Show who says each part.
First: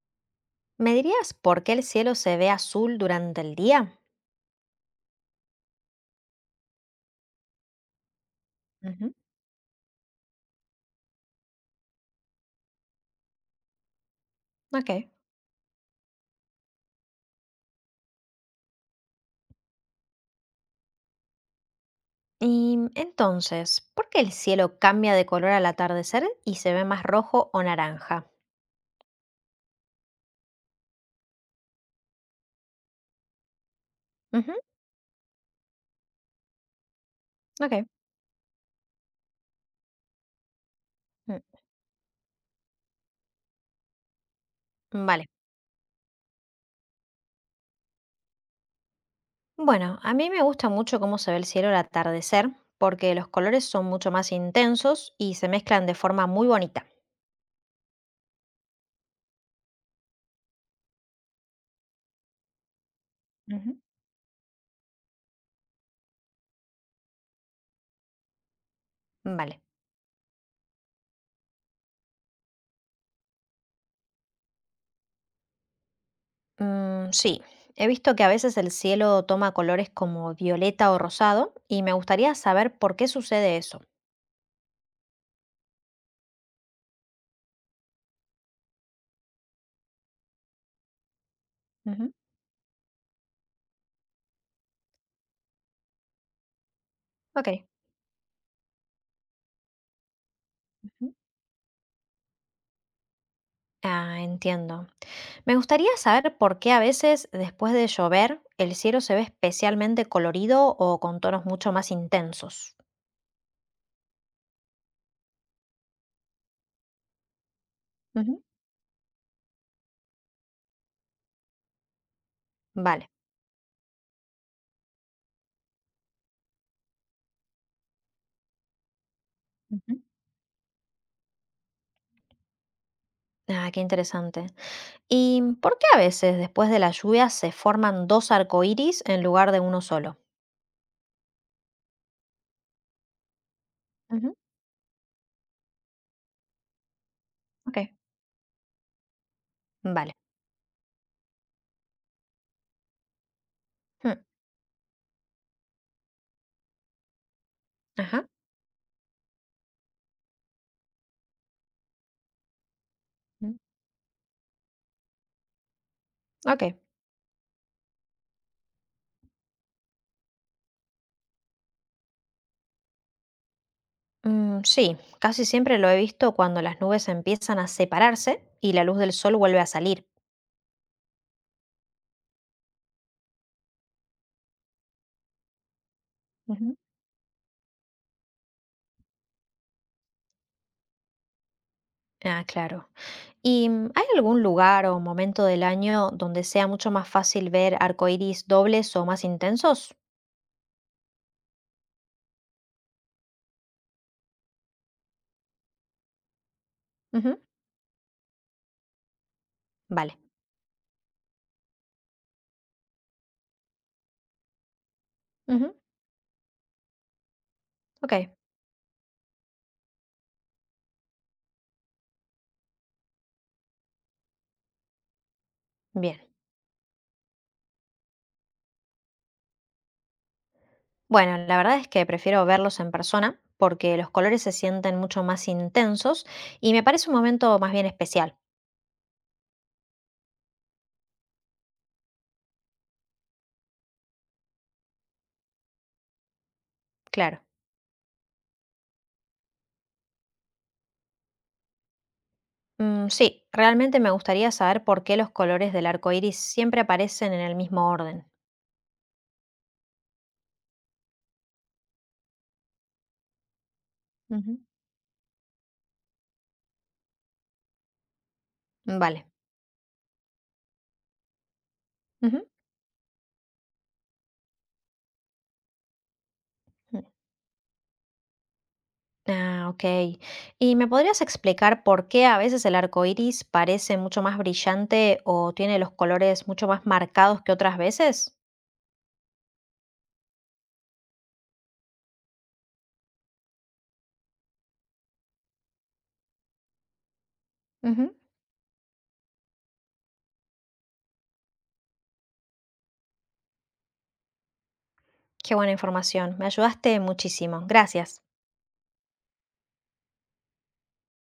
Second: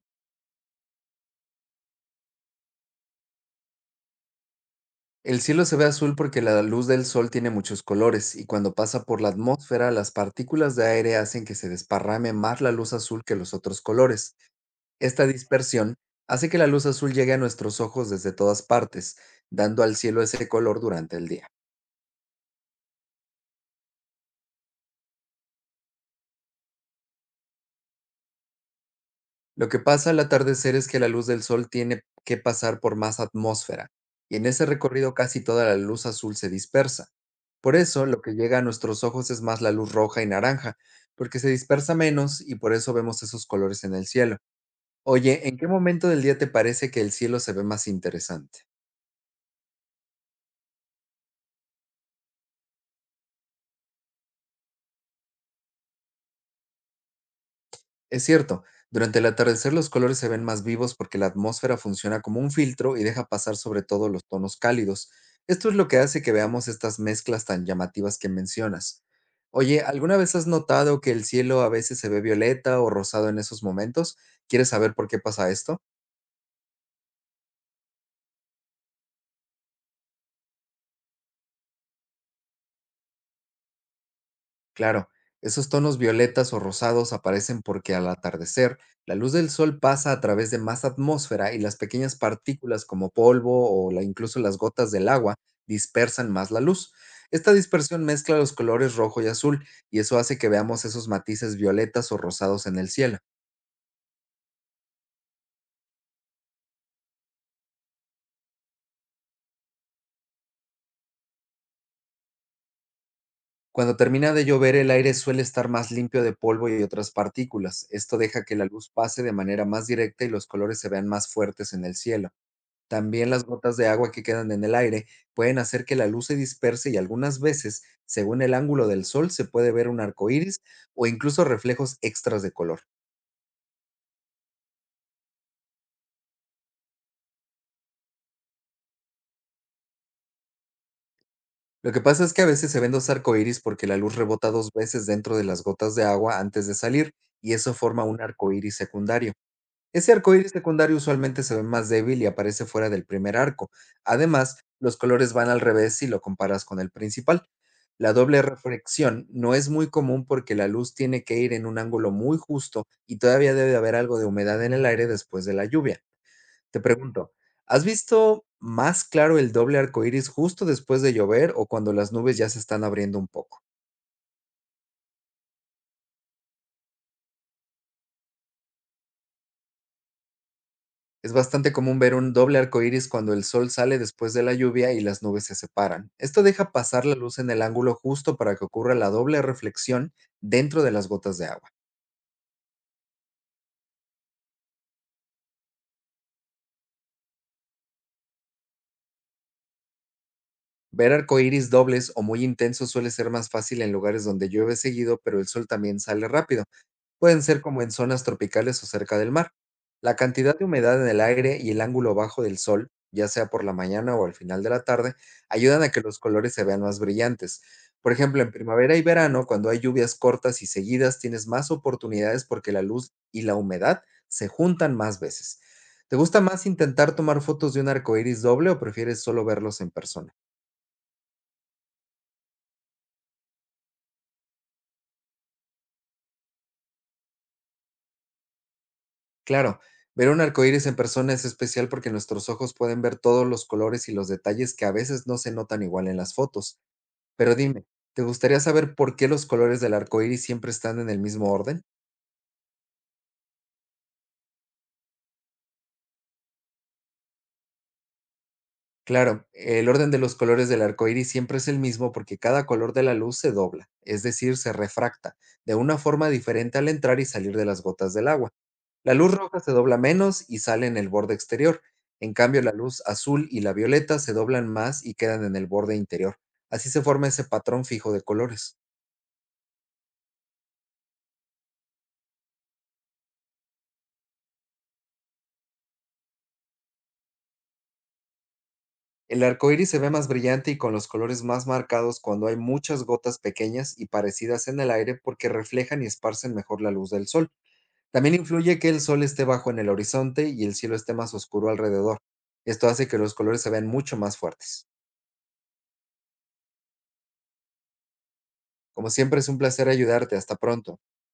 Speaker 1: ¿Me dirías por qué el cielo se ve azul durante el día?
Speaker 2: El cielo se ve azul porque la luz del sol tiene muchos colores y cuando pasa
Speaker 1: Ujú.
Speaker 2: por la atmósfera las partículas de aire hacen que se desparrame más la luz azul que los otros colores.
Speaker 1: Ok.
Speaker 2: Esta dispersión hace que la luz azul llegue a nuestros ojos desde todas partes, dando al cielo ese color durante el día.
Speaker 1: Y entonces, ¿por qué el cielo cambia de color al atardecer y se ve más rojo o naranja?
Speaker 2: Lo que pasa al atardecer es que la luz del sol tiene que pasar por más atmósfera, y en
Speaker 1: Ujú.
Speaker 2: ese recorrido casi toda la luz azul se dispersa.
Speaker 1: Ok.
Speaker 2: Por eso, lo que llega a nuestros ojos es más la luz roja y naranja, porque
Speaker 1: Mm.
Speaker 2: se dispersa menos y por eso vemos esos colores en el cielo.
Speaker 1: Vale.
Speaker 2: Oye, ¿en qué momento del día te parece que el cielo se ve más interesante?
Speaker 1: Bueno, a mí me gusta mucho cómo se ve el cielo al atardecer, porque los colores son mucho más intensos y se mezclan de forma muy bonita.
Speaker 2: Es cierto, durante el atardecer los colores se ven más vivos porque la atmósfera funciona como un filtro y deja pasar
Speaker 1: Ujú.
Speaker 2: sobre todo los tonos cálidos. Esto es lo que hace que veamos estas mezclas tan llamativas que mencionas.
Speaker 1: Vale.
Speaker 2: Oye, ¿alguna vez has notado que el cielo a veces se ve violeta o rosado en esos momentos? ¿Quieres saber por qué pasa esto?
Speaker 1: Sí, he visto que a veces el cielo toma colores como violeta o rosado y me gustaría saber por qué sucede eso.
Speaker 2: Claro, esos tonos violetas o rosados aparecen porque al atardecer, la luz del sol pasa a través de más atmósfera y las
Speaker 1: Ujú.
Speaker 2: pequeñas partículas como polvo o incluso las gotas del agua dispersan más la luz.
Speaker 1: Ok.
Speaker 2: Esta dispersión mezcla los colores rojo y azul, y eso hace que veamos esos matices violetas o rosados en el cielo.
Speaker 1: Ah, entiendo. Me gustaría saber por qué a veces después de llover el cielo se ve especialmente colorido o con tonos mucho más intensos.
Speaker 2: Cuando termina de llover, el aire suele estar más limpio de polvo y otras partículas. Esto
Speaker 1: Ujú.
Speaker 2: deja que la luz pase de manera más directa y los colores se vean más fuertes en el cielo.
Speaker 1: Vale.
Speaker 2: También las gotas de agua que quedan en el aire pueden hacer que la luz se disperse y, algunas veces, según el ángulo del sol, se puede ver
Speaker 1: Ujú.
Speaker 2: un arco iris o incluso reflejos extras de color.
Speaker 1: Ah, qué interesante. ¿Y por qué a veces después de la lluvia se forman dos arcoíris en lugar de uno solo?
Speaker 2: Lo que pasa es que a veces se ven dos arco iris porque la luz
Speaker 1: Ujú.
Speaker 2: rebota dos veces dentro de las gotas de agua antes de salir, y eso
Speaker 1: Ok.
Speaker 2: forma un arco iris secundario. Ese
Speaker 1: Vale.
Speaker 2: arcoíris secundario usualmente se ve más débil y aparece fuera del primer arco.
Speaker 1: Hmm.
Speaker 2: Además, los colores van al revés si lo comparas con el principal. La
Speaker 1: Ajá.
Speaker 2: doble reflexión no es muy común porque la luz tiene que ir en un ángulo muy justo y todavía
Speaker 1: Ujú.
Speaker 2: debe haber algo de humedad en el aire después de la lluvia.
Speaker 1: Ok.
Speaker 2: Te pregunto, ¿has visto más claro el doble arcoíris justo después de llover o cuando las nubes ya se están abriendo un poco?
Speaker 1: Sí, casi siempre lo he visto cuando las nubes empiezan a separarse y la luz del sol vuelve a salir.
Speaker 2: Es bastante común ver un doble arco iris cuando el sol sale después de la lluvia y las nubes se separan. Esto deja
Speaker 1: Ujú.
Speaker 2: pasar la luz en el ángulo justo para que ocurra la doble reflexión dentro de las gotas de agua.
Speaker 1: Ah, claro. ¿Y hay algún lugar o momento del año donde sea mucho más fácil ver arcoíris dobles o más intensos?
Speaker 2: Ver arco iris dobles o muy intensos suele ser más fácil en lugares donde llueve seguido, pero el sol también sale rápido.
Speaker 1: Ujú.
Speaker 2: Pueden ser como en zonas tropicales o cerca del mar.
Speaker 1: Vale.
Speaker 2: La cantidad de humedad en el aire y el ángulo bajo del sol, ya sea por la mañana o al final de la tarde,
Speaker 1: Ujú.
Speaker 2: ayudan a que los colores se vean más brillantes. Por
Speaker 1: Ok,
Speaker 2: ejemplo, en primavera y verano, cuando hay lluvias cortas y seguidas, tienes más oportunidades porque la luz y la humedad se juntan más veces. ¿Te
Speaker 1: bien.
Speaker 2: gusta más intentar tomar fotos de un arco iris doble o prefieres solo verlos en persona?
Speaker 1: Bueno, la verdad es que prefiero verlos en persona porque los colores se sienten mucho más intensos y me parece un momento más bien especial,
Speaker 2: Claro, ver un arcoíris en persona es especial porque nuestros ojos pueden ver todos los colores y los detalles que a veces no se notan igual en las fotos.
Speaker 1: claro.
Speaker 2: Pero dime, ¿te gustaría saber por qué los colores del arcoíris siempre están en el mismo orden?
Speaker 1: Sí, realmente me gustaría saber por qué los colores del arco iris siempre aparecen en el mismo orden.
Speaker 2: Claro, el orden de los colores del arcoíris siempre es el mismo porque cada color de la luz se dobla, es decir,
Speaker 1: Ujú.
Speaker 2: se refracta, de una forma diferente al entrar y salir de las gotas del agua. La
Speaker 1: Vale.
Speaker 2: luz roja se dobla menos y sale en el borde exterior. En
Speaker 1: Ujú.
Speaker 2: cambio, la luz azul y la violeta se doblan más y quedan en el borde interior. Así se forma ese patrón fijo de colores.
Speaker 1: Ah, ok. ¿Y me podrías explicar por qué a veces el arco iris parece mucho más brillante o tiene los colores mucho más marcados que otras veces?
Speaker 2: El arco iris se ve más brillante y con los colores más marcados cuando hay muchas gotas pequeñas y parecidas en el aire porque reflejan y esparcen mejor la luz del sol.
Speaker 1: Ujú.
Speaker 2: También influye que el sol esté bajo en el horizonte y el cielo esté más oscuro alrededor. Esto hace que los colores se vean mucho más fuertes.
Speaker 1: Qué buena información. Me ayudaste muchísimo. Gracias.
Speaker 2: Como siempre, es un placer ayudarte. Hasta pronto.